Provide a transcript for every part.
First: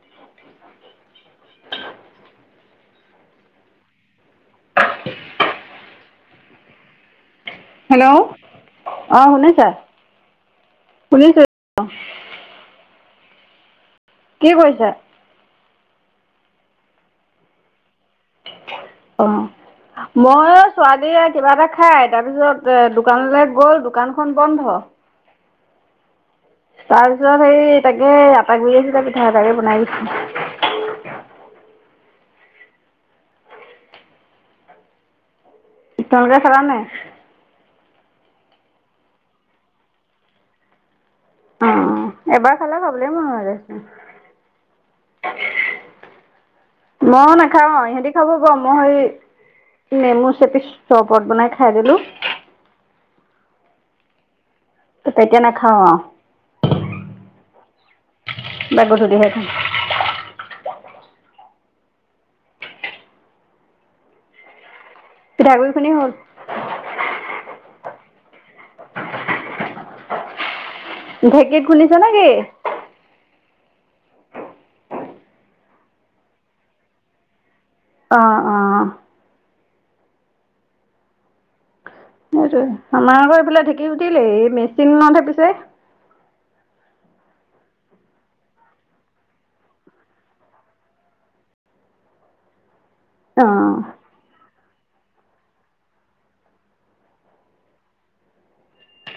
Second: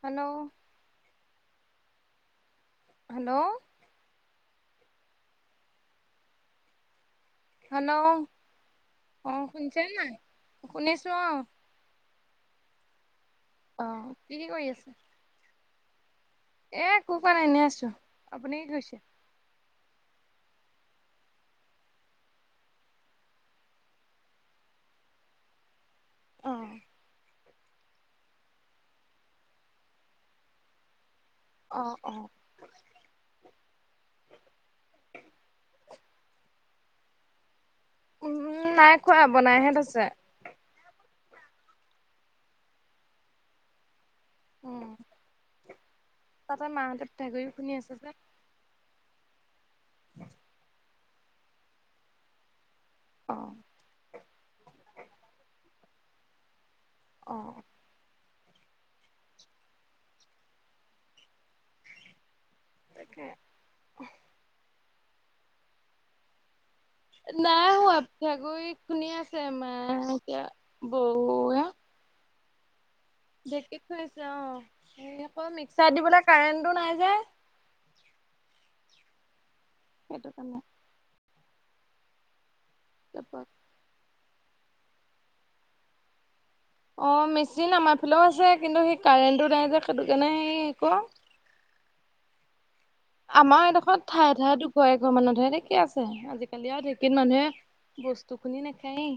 Hello? Hello? Hello? অ' শুনিছে নে নাই? শুনিছোঁ অ'। অ'। কি - কি কৰি আছে? একো পোৱা নাই। এনে আছোঁ। আপুনি কি কৰিছে? অ মই অ'- ছোৱালীয়ে কিবা এটা খায়। তাৰপিছত এ- দোকানলৈ গ'ল, দোকানখন বন্ধ। অ তাৰপিছত সেই তাকে আটা গুৰি আছিলে, পিঠা এটাকে বনাই দিছোঁ। অ' - অ'। তোমালোকে খালা নাই? উম, নাই খোৱা। বনাইহে থৈছে। অ' এবাৰ খালে খাবলৈ মন নাযায় চোন। উম তাতে মাহঁতে মই পিঠাগুৰি খুন্দি নাখাওঁ। আছে যে সিহঁতি খাব ব। মই হেৰি নেমু চেপি চৰ্বত বনাই খাই দিলোঁ। অ'। তো তেতিয়া নাখাওঁ আও। অ। গা গধূলি হে ধুম। এনেকে। পিঠা গুৰি খুন্দি হ'ল। নাই হোৱা পিঠা গুৰি খুন্দি আছে আমাৰ এতিয়া। ঢেকীত খুন্দিছে নে কি। ঢেঁকীটো আছে অ। এই অকল মিক্সাত দিবলে কাৰেণ্টটো নাই যে। আহ অ। সেইটো কাৰণে। সেইটোয়ে। আমাৰ আক কাৰণে এইফালে ঢেঁকী উঠিলেই মেচিন পিছে। অ মেচিন আমাৰ ফালেও আছে কিন্তু সেই কাৰেণ্টটো নাই যে সেইটোকাৰনে সেই আকো। [inaudible] অ আমাৰ এডোখৰ ঠায়ে ঠায়ে টো কৰে। ঘৰ মানে ঢেকি আছে। আজিকালি আৰু ঢেকিত মানুহে বস্তু খুন্দি নেখায়েই।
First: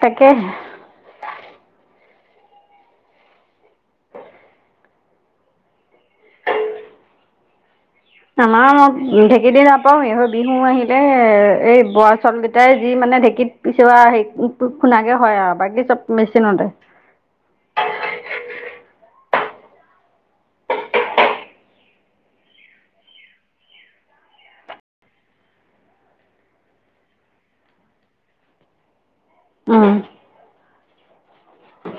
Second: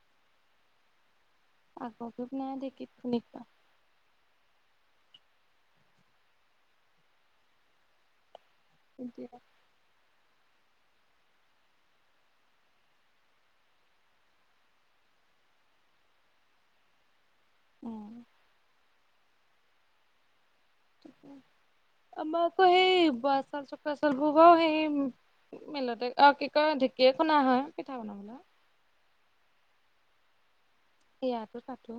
তাকেহে। আগক নাই দেখি খুন্দিব। আমাৰ মোক এতিয়া ঢেকী দি নাপাওঁ এইহত। বিহু আহিলে এই বৰা চলকেইটাই যি মানে ঢেঁকীত পিছোৱা হেৰি খুন্দাকে হয়। বাকী চব মেচিনতে। উম। আমাৰটো সেই বৰা চাউল ছ চাল বুৱাও সেই। [unintelligible] মিলতে অ কি কয় ঢেকীয়ে খুন্দা হয় পিঠা বনাবলে। উম। সেইয়া কথাটো।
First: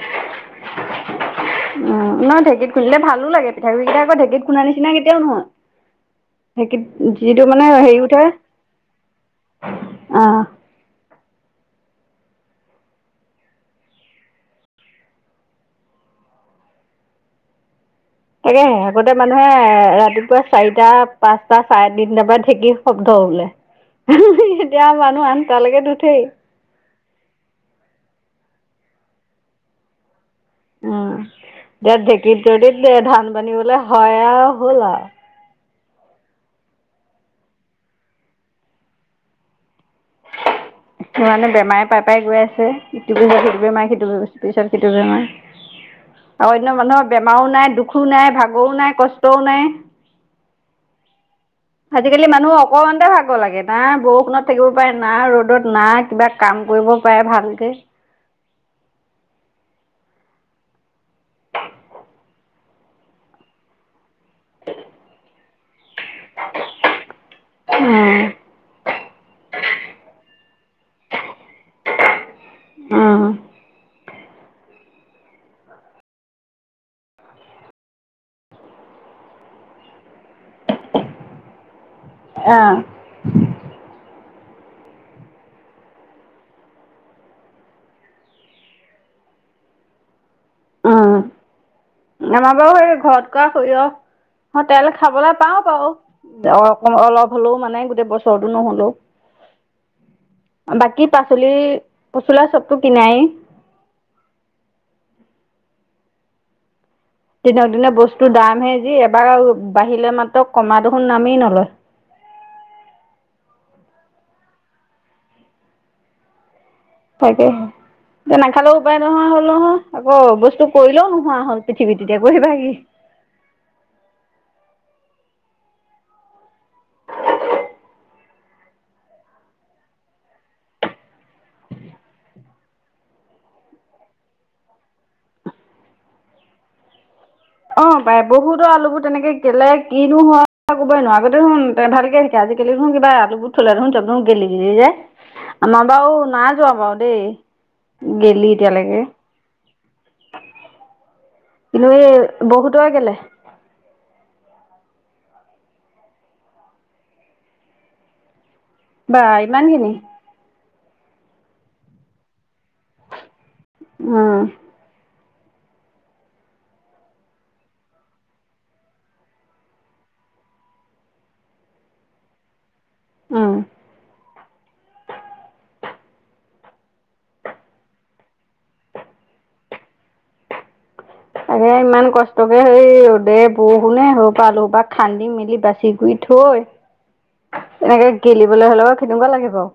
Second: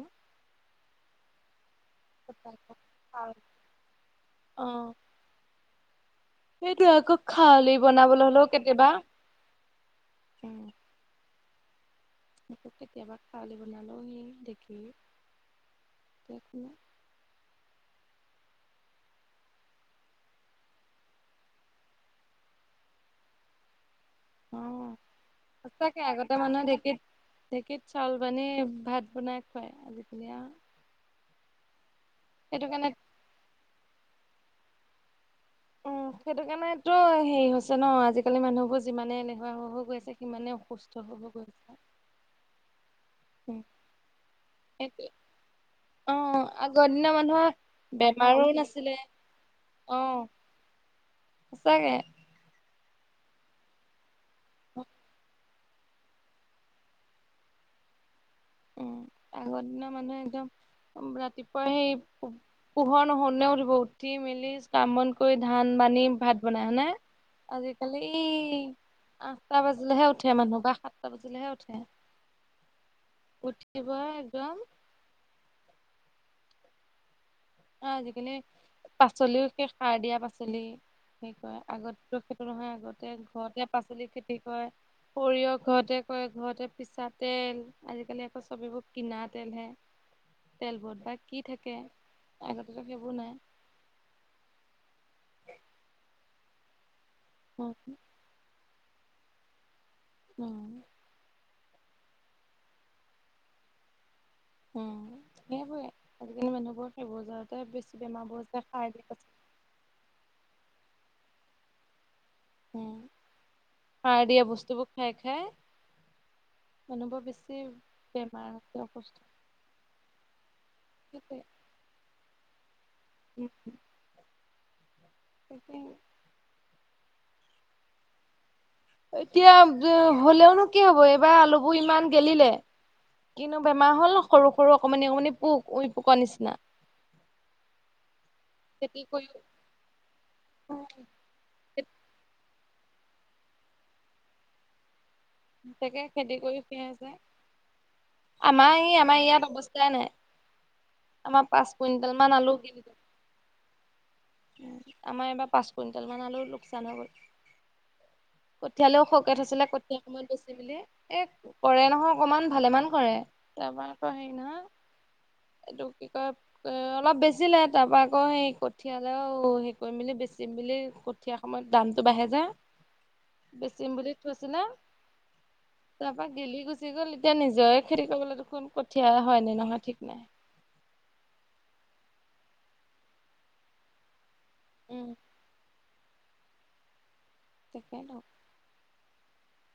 মই ঢেঁকীত খুন্দিলে ভাল লাগে পিঠাগুৰি কেইটা যে ঢেঁকীত খুন্দিলে নিচিনা কেতিয়াও নহয়। ঢেঁকীত সেইটো আকৌ যিটো মানে খালি হেৰি উঠে বনাবলৈ হ'লেও কেতিয়াবা। অ উম। মো কেতিয়াবা খালি বনালোহি দেখিহ কেখোন। তাকেহে হেবোতে মানুহে ৰাতিপুৱা চাৰিটা পাঁচটা চাৰে তিনিটাৰ পৰা ঢেঁকী শব্দ। ক বোলে। অ সঁচাকে নুঠেই আগতে মানুহে ঢেঁকীত ঢেঁকীত চাউল বানী। ভাত বনাই খোৱাই আজি। উম দে ঢেকি তো সেইটো দে কাৰণে ধান বানিবলে,। হয়ে আও হ'ল আও। উম, সেইটো কাৰণেতটো হেৰি হৈছে ন। আজিকালি মানুহবোৰ যিমানে এলেহুৱা হৈ হৈ গৈ আছে সিমানেই। সমানে বেমাৰে পাই পাই গৈ আছে। সেইটো পিছত‌‌ সেইটো বেমাৰ সেইটো পিছত সেইটো সেইটোৱে বেমাৰ। অ', অন্য আগৰ মানুহৰ দিনৰ বেমাৰো নাই দুখো নাই বেমাৰো ভাগৰও নাই নাছিলে কষ্টও নাই। অ', সঁচাকে আজিকালি মানুহ। অকণমানতে ভাগ লাগে না বৰষুণত থাকিব পাৰে না ৰ'দত। নাই কিবা কাম কৰিব পাৰে ভালকে। উম, আগৰ দিনা মানুহে একদম ৰাতিপুৱা সেই পোহৰ নহও তেই উঠিব। উঠি মেলি কাম বন কৰি ধান বানি ভাত বনাই হনে। আজি কালি। আঠটা বাজিলেহে উঠে মানুহ বা সাতটা বাজিলেহে উঠে। অ। উঠিব একদম। অ আজিকালি পাচলিও স সাৰ দিয়া পাচলি। সেই কয় আগত। [unintelligible] নহয় আগতে ঘৰতে পাচলি খেতি। কৰে [inaudible] সৰিয়হ ঘৰতে কয ঘৰতে পিছা তেল আজিকালি আকৌ চবিবোৰ কিনা তেলহে তেল বোৱত বা কি থাকে? আমাৰ ঘৰত আগতেতো সেইবোৰ নাই কৰা সৰিয়হ তেল খাবলৈ পাও বাউ অলপ হ'লেও উম মানে গোট বছৰতো নহ'লেও বাকী পাচলি পচলা চবতো কিনাই উম সেইবোৰে আজিকালি মানুহবোৰ সেইবোৰ যাওঁতে দিনক দিনে বেছি বস্তুৰ বেমাৰবোৰ যে দামহে সাৰ যি দিয়া এবাৰ পাচলি বাঢ়িলে মাত্ৰ কমাটো সুন নামেই নলয় উম সাৰ দিয়া বস্তুবোৰ খাই খাই অনুভৱ তাকেহে বেছি এতিয়া বেমাৰ হৈছে নাখালেও উপায় অসুস্থ নোহোৱা হল নহয় আকৌ বস্তু কৰিলেও হৈছে নোহোৱা হল পৃথিৱী তেতিয়া কৰিবা কি? [unintelligible] তাকে। এতিয়া হলেও নো কি হ'ব এইবাৰ আলুবোৰ ইমান গেলিলে। কিনো বেমাৰ হ'ল সৰু সৰু অকমানি অকমানি পোক উই পোক নিচিনা। অ পাই বহুতো খেতি আলুবোৰ কৰি তেনেকে গেলে কিনো হয়। কথাকবই নোৱাৰ আগতে শুন ভালকে থাকে আজিকালি নুনিব আলু বু থ'লে আৰু শুন চ গেলি গেলি যায় [unintelligible] আমাৰ তাকে বও খেতি না কৰি যোৱা সেয়াই বাৰও যে দেই গেলি আমাৰ এতিয়ালৈকে ই আমাৰ ইয়াত অৱস্থাই নাই। আমাৰ পাঁচ লৈয়ে বহুতৰ গেলে উম আমা এইবাৰ পাঁচ কুইণ্টেল মান আলু লোকচান হৈ গ'ল৷ কঠিয়ালেও বা শকে থৈছিলে আছিলে ইমানখিনি কঠীয়া সময়ত বেছি মেলি, এ কৰে নহয় অকমান। ভালেমান কৰে তাৰ পৰা আকৌ হেৰি উম নহয় [inaudible] এইটো কি কয় অলপ বেছিলে তাপা আকৌ সেই কঠিয়ালে হেৰি কৰি মেলি বেচি মেলি কঠীয়া সময়ত দামতটো বাঢ়ে যে উম বেছিম বুলি থৈছিলে তাৰ পৰা গেলি গুচি গ'ল এতিয়া নিজৰে খেতি কৰিবলৈ দেখোন কঠিয়া হয় নে নহয় ঠিক নাই। তাকে ইমান কষ্টকে সেই ৰ'দে, বৰষুণে আলু বা উম খান্দি মেলি বাচি গুই থৈ এনেকে তাকেইতো গেলিবলৈ হ'লে বাও কেনেকুৱা লাগে বাও।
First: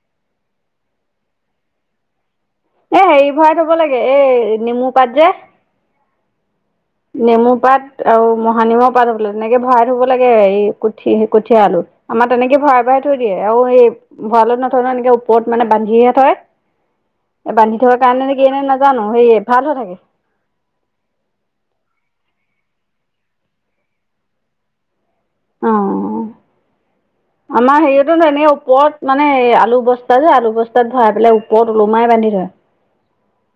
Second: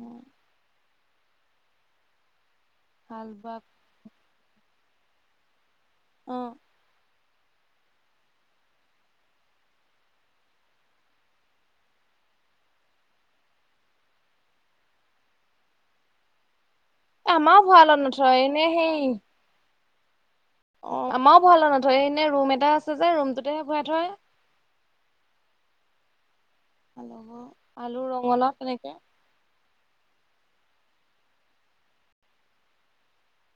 উম এ হেৰি হাল বোৱা ভৰাই থব লাগে এই নেমু পাত যে অ নেমু পাত আৰু মহানিমৰ পাত হ'ব লাগে। তেনেকে ভৰাই থ'ব লাগে এই কঠি কঠীয়া আলুত। আমাৰ তেনেকে ভৰাই ভৰাই থৈ দিয়ে আৰু এই ভঁৰালত নথৈ ন এনেকে ওপৰত মানে বান্ধিহে থয় এ' আমাৰো বান্ধি ভঁৰালত থোৱাৰ কাৰণে নথয় নেকি এনে এনেই নাজানো সেই সেয়ে ভাল হৈ থাকে। অ আমাৰো ভৰা ল নথয় এনেই ৰুম এটা আছে যে ৰুমটোতেহে ঘূৰাই থয়। অ আমাৰ আলু হেৰিয়তো এনে ৰঙালাও তেনেকে ওপৰত মানে আলু বস্তা যে আৰু বস্তাত ভৰাই পেলাই ওপৰত ওলোমাই বান্ধি থই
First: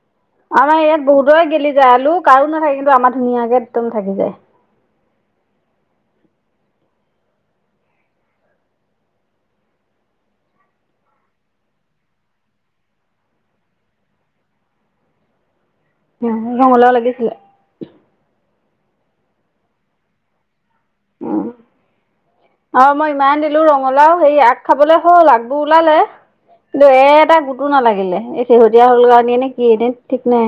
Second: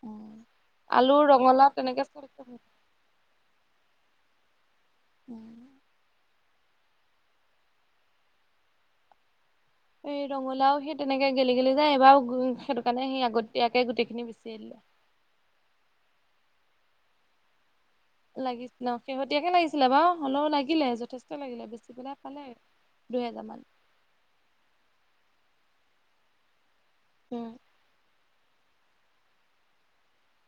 উম আমাৰ ইয়াত আলু বহুতৰে ৰঙালাও গেলি যায় তেনেকে আলু কাৰো চব নাথাকে কিন্তু আমাৰ ধুনীয়াকে একদম থাকি যায় উম। এই ৰঙালাও সেই তেনেকে গেলি-গেলি যায় এইবাৰো সেইটো কাৰণে সি আগতীয়াকে গোটেই খিনি বেচিয়ে দিলো৷ উম ঘাম ওলাব লাগিছিলে লাগিছিল ন শেহতীয়াকে লাগিছিলে বাও হ'লেও লাগি উ অ মই ইমান দুহেজাৰ দিলো মান। ৰঙালাও সেই আগ খাবলে হ'ল আও ওলালে দে এটা উম। কতো নালাগিলে শেহতীয়া হ'ল কাৰণে নে কি এনেই ঠিক নাই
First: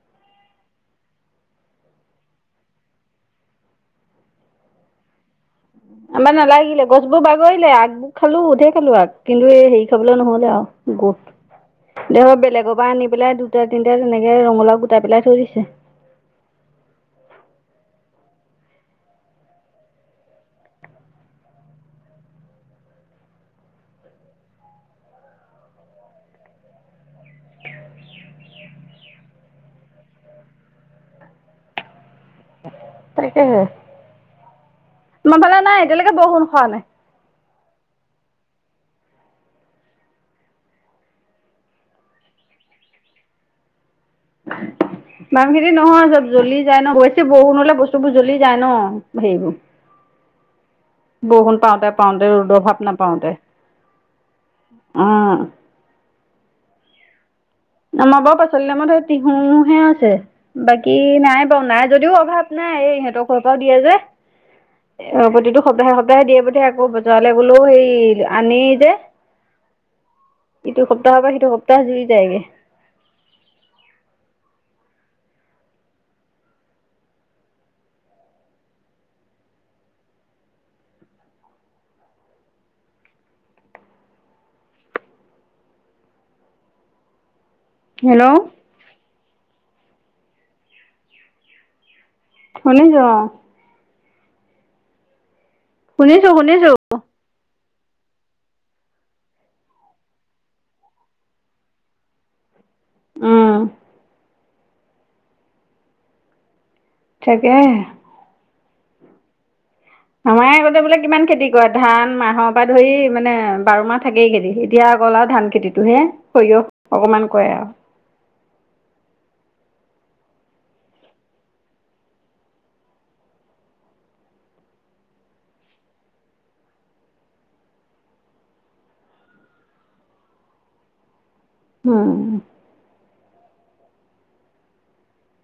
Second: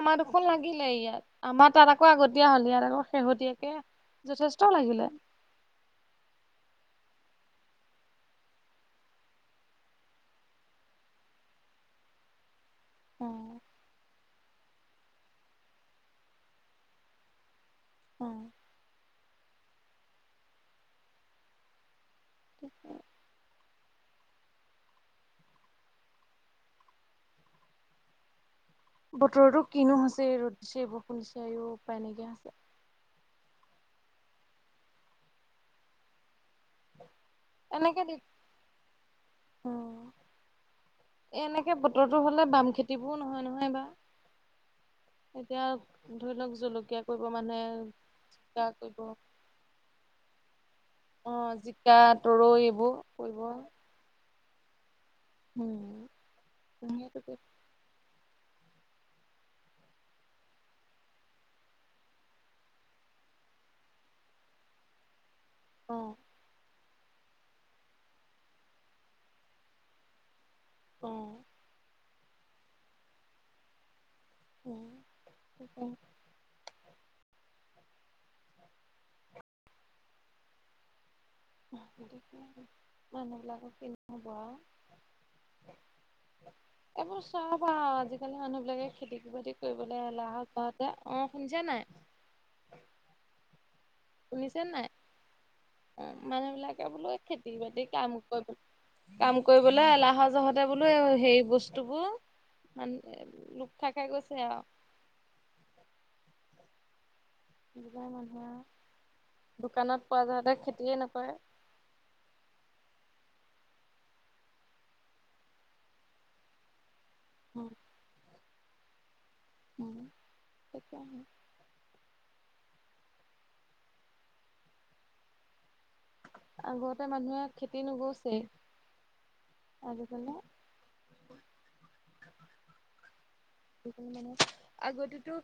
আমাৰ দুখন লাগিলে ইয়াত আমাৰ তাত আকৌ আগতীয়া হল ইয়াত আকৌ শেহতীয়াকে যথেষ্ট লাগিলে। আমাৰ নালাগিলে, গছবোৰ বাগৰিলে আগবোৰ খালো ঢেৰ খালো আগ, কিন্তু হেৰি খাবলৈ নহলে আও। গোট দে বেলেগৰ পৰা আনি পেলাই দুটা তিনিটা তেনেকে ৰঙালাউ গুটি তে পেলাই থৈ দিছে। অ। [unintelligible] বতৰতো কিনো হৈছে ৰ'দ দিছে বৰষুণ দিছে আও উপায় নাইকিয়া হৈছে। তাকে আমাৰ ফালে নাই এতিয়ালৈকে বৰষুণ সৰা নাই এনেকে দি উম। এ এনেকে বতৰৰতো হলে বাম খেতি বোৰ নহয় নহয় এইবাৰ [unintelligible] বাম এতিয়া খেতি নহয় চব ধৰি লওক জ্বলি যায় ন জলকীয়া বছি কৰিব বৰষুণ মানুহে হলে বস্তুবোৰ জ্বলি যায় জিকা ন কৰিব হেৰিবোৰ৷ অ বষুণ পাওঁতে জিকা পাওঁতে ৰদ তৰৈ ভাৱ এইবোৰ নাপাওঁতে কৰিব অঁ উম হেতুকে। আমাৰ বাওঁ পাচলি নামতহে তিহুহে আছে বাকী নাই বাৰু নাই যদিও অভাৱ নাই। এই ইহঁতৰ ঘৰ পৰাও দিয়ে যে অ প্ৰতিটো সপ্তাহে অ সপ্তাহে দিয়ে পঠিয়াই আকৌ যোৱালে বোলো সেই আনি যে- ইটো অ সপ্তাহৰ পৰা সিটো সপ্তাহ জুৰি যায়গে উম তাকে। মানুহ বিলাকক কিনি হ'ব আও এইবোছ চাপ অ আজিকালি হেল্ল' মানুহ বিলাকে খেতি বাতি কৰিবলৈ এলাহতহতে অ শুনিছা নাই শুনি য- শুনিছে নাই অ শুনিছো মানুহ শুনিছো বিলাকে বোলো খেতি বাতি কাম কৰিব কাম কৰিবলৈ এলাহ যহতে বোলো সেই বস্তুবো মান লুক খাই খাই গৈছে আৰু তাকে সেইবিলাক মানুহে আও আমাৰ আগতে বোলে কিমান নকৰে খেতি কৰে, ধান, মাহৰ পৰা ধৰি মানে বাৰ মাহ থাকেই খেতি, এতিয়া অকল আও ধান খেতিটো হে সৰিয়হ অকমান কৰে আও। উম উম সেইটোৱে [unintelligible] আগতে মানুহে খেতি নোগোছেই আজি কালি উম। দুদিন মানত আগতেতো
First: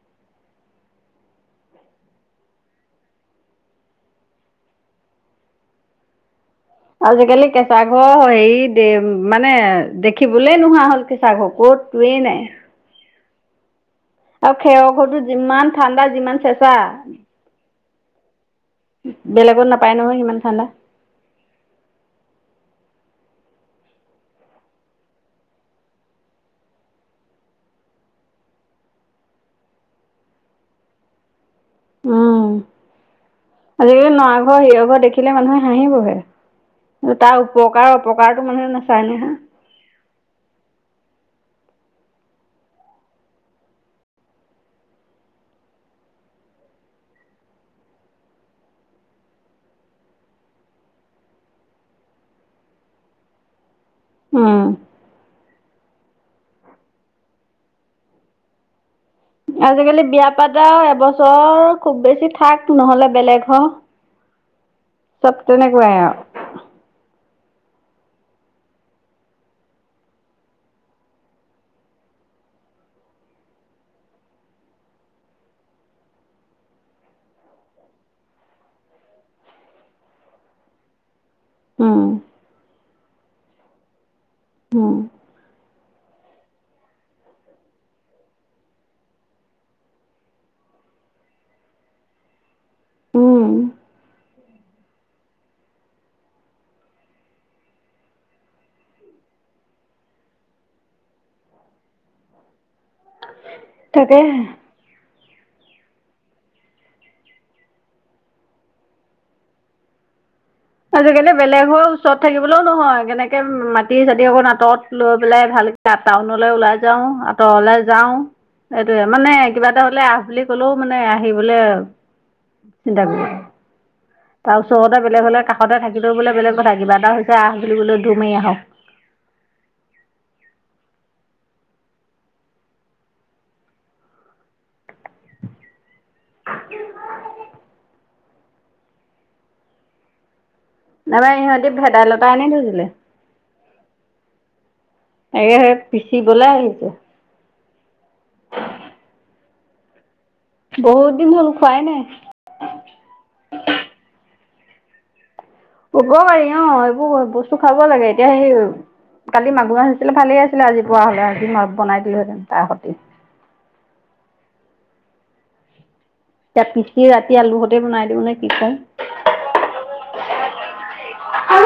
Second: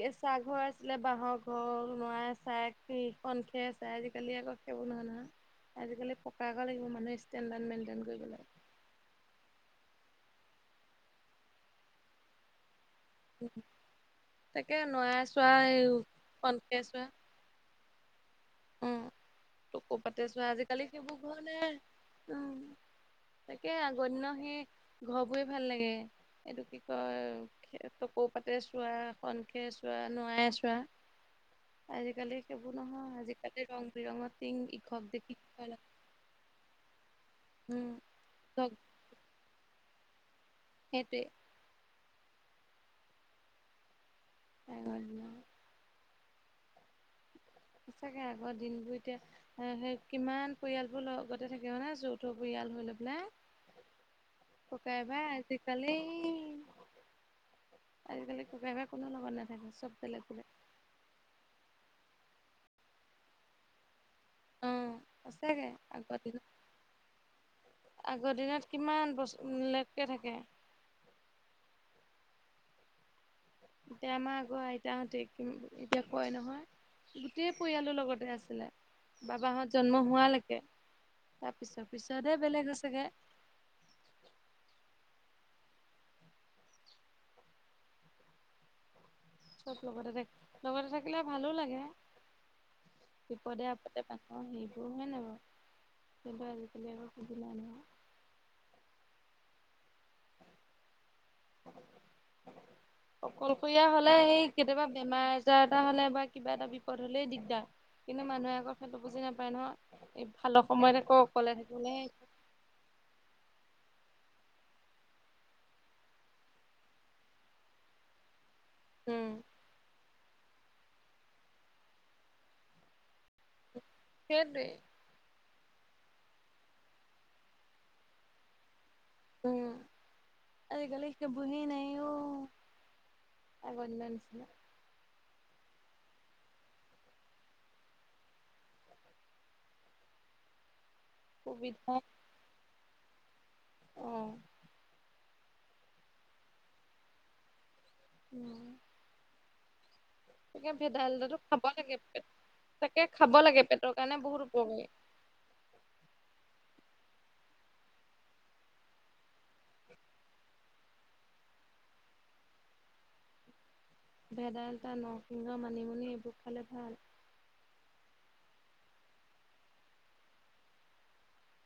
কেঁচা ঘৰ আছিলে বাঁহৰ ঘৰ নোৱাই চাই। কন খে আছে আজিকালি আকৌ সেইবোৰ নহয় নহয়। আজিকালি প আজিকালি কেঁচা ঘৰ হয় লাগে হেৰি মানে দেখি দেখিবলৈ নোহোৱা হ'ল কেঁচাৰ ক'ততোৱেই নাই [unintelligible] আৰু তাকে খেৰ নৰা ঘৰটো চোৱা যিমান এই ঠাণ্ডা যিমান চেঁচা উম বেলেগত টকৌ নাপায় নহয় পাতে সিমান চোৱা ঠাণ্ডা আজিকালি সেইবোৰ ঘৰ নাই উম। তাকে আগৰ দিনৰ সেই ঘৰ বোৰে ভাল লাগে এইটো কি কয় তকৌপাতে চোৱা খন খে চোৱা নোৱাই চোৱা [inaudible] আজিকালি উম সেইবোৰ নহয় আজি আজিকালি নৰা ঘৰ হিৰহ ঘৰ দেখিলে মানুহে ভয় হাঁহি বহে তাৰ লাগে উম উপকাৰ অপকাৰতো ধক মানুহে নাচাই নহয়। সেইটোৱে তাই হ'ল বোলে আও। চাগে আগৰ দিনবোৰ এতিয়া সেই কিমান পৰিয়ালবোৰ লগতে থাকে হয় নে, যৌথ পৰিয়াল ডাল ধৈ লৈ পেলাই। [unintelligible] উম ককাই বাই আজিকালি আজিকালি ককাই ভাই কোনো লগত নাথাকে চব আজিকালি বেলেগ বিয়া বেলেগ পাতা এবছৰ খুব বেছি থাক নহলে বেলেগ হ অ চব সঁচাকে তেনেকুৱাই আগৰ আৰু দিন আগৰ দিনত কিমান বছ লেটকে থাকে। এতিয়া আমাৰ আগৰ আইতাহঁতে কি এতিয়া কয় নহয় গোটেই পৰিয়ালৰ লগতে আছিলে বাবাহঁত জন্ম হোৱালৈকে তাৰপিছৰ উম পিছত বেলেগ চাগে অ। চব লগতে থাক লগতে থাকিলে ভালো লাগে উম বিপদে আপদে পা- অ সেইবোৰ হয় নাই বাও সেইবা আজিকালি আকৌ সুজিলা নহ- [inaudible] অকলশৰীয়া হ'লে তাকেহে সেই কেতিয়াবা বেমাৰ যাৰ তাৰ হলে বা কিবা এটা বিপদ হলেই দিগদাৰ কিন্তু মানুহে আকৌ খেলটো বুজি নাপায় নহয় ভালৰ সময়ত আজি আকৌ কালি অকলে বেলেগ হৈ থাকিবলে ওচৰত থাকিবলৈও নহয় কেনেকে উ মা চতি চতি অকণ আঁতত লৈ পেলাই ভালকে টাউনলৈ ওলাই যাওঁ আঁতৰলৈ যাওঁ। এই টোৱে উম মানে কিবা এটা হলে আহ বুলি কলেও মানে আহিবলৈ চিন্তা কৰিব। তাৰ সেইটোৱে ওচৰতে বেলেগ হলে কাষ সদায় থাকিলেও বোলে বেলেগ কথা কিবা এটা হৈছে আহ বুলিবলৈ দমাৰি আহক আজি গালিকে বুহি নাই অ আগৰদিন নিচিনা [unintelligible] নবাৰ ইহঁতি ভেদাইলতা এনে ধুছিলে? অহ এ পিচিবলে আহিছে [inaudible] তাকে বহুত দিন ভেদাইলতাটো হ'ল খাব খোৱাই লাগে নাই তাকে খাব লাগে পেটৰ কাৰণে বহুত কমে উব পাৰি অ এইবোৰ বস্তু খাব লাগে এতিয়া সেই কালি মাগুৰ মাছ আছিলে ভালেই আছিলে আজি পুৱা হ'লে আজি ম বনাই দিলোহেঁতেন তাৰ সতি ভেদাইলতা নৰসিংহ মানিমুনি এতিয়া খালে ভাল। পিচি ৰাতি আলুহতে বনাই দিওঁ নে আছা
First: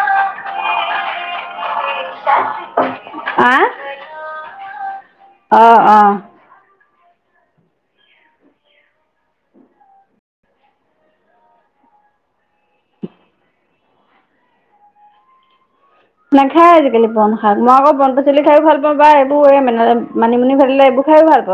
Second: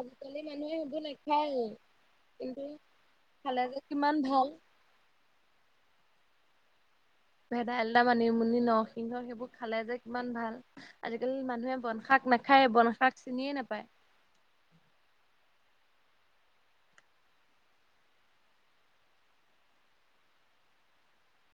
আজিকালি মানুহে সেইবোৰ নাখায় কিন্তু- খালে কিমান ভাল। অহ। ভেদাইলতা মানিমুনি নৰসিংহ সেইবোৰ খালে যে কিমান ভাল আজিকালি মানুহে বনশাক শাক নাখায় বনশাক চিনিয়ে নাপায়। [unintelligible] নাখাই আজিকালি বন শাক মই আকৌ বন পাচলি খাইও ভাল পাওঁ বা এইবোৰ এই মানে মানিমুনি ভাবিলে এইবোৰ খাই ভাল পাওঁ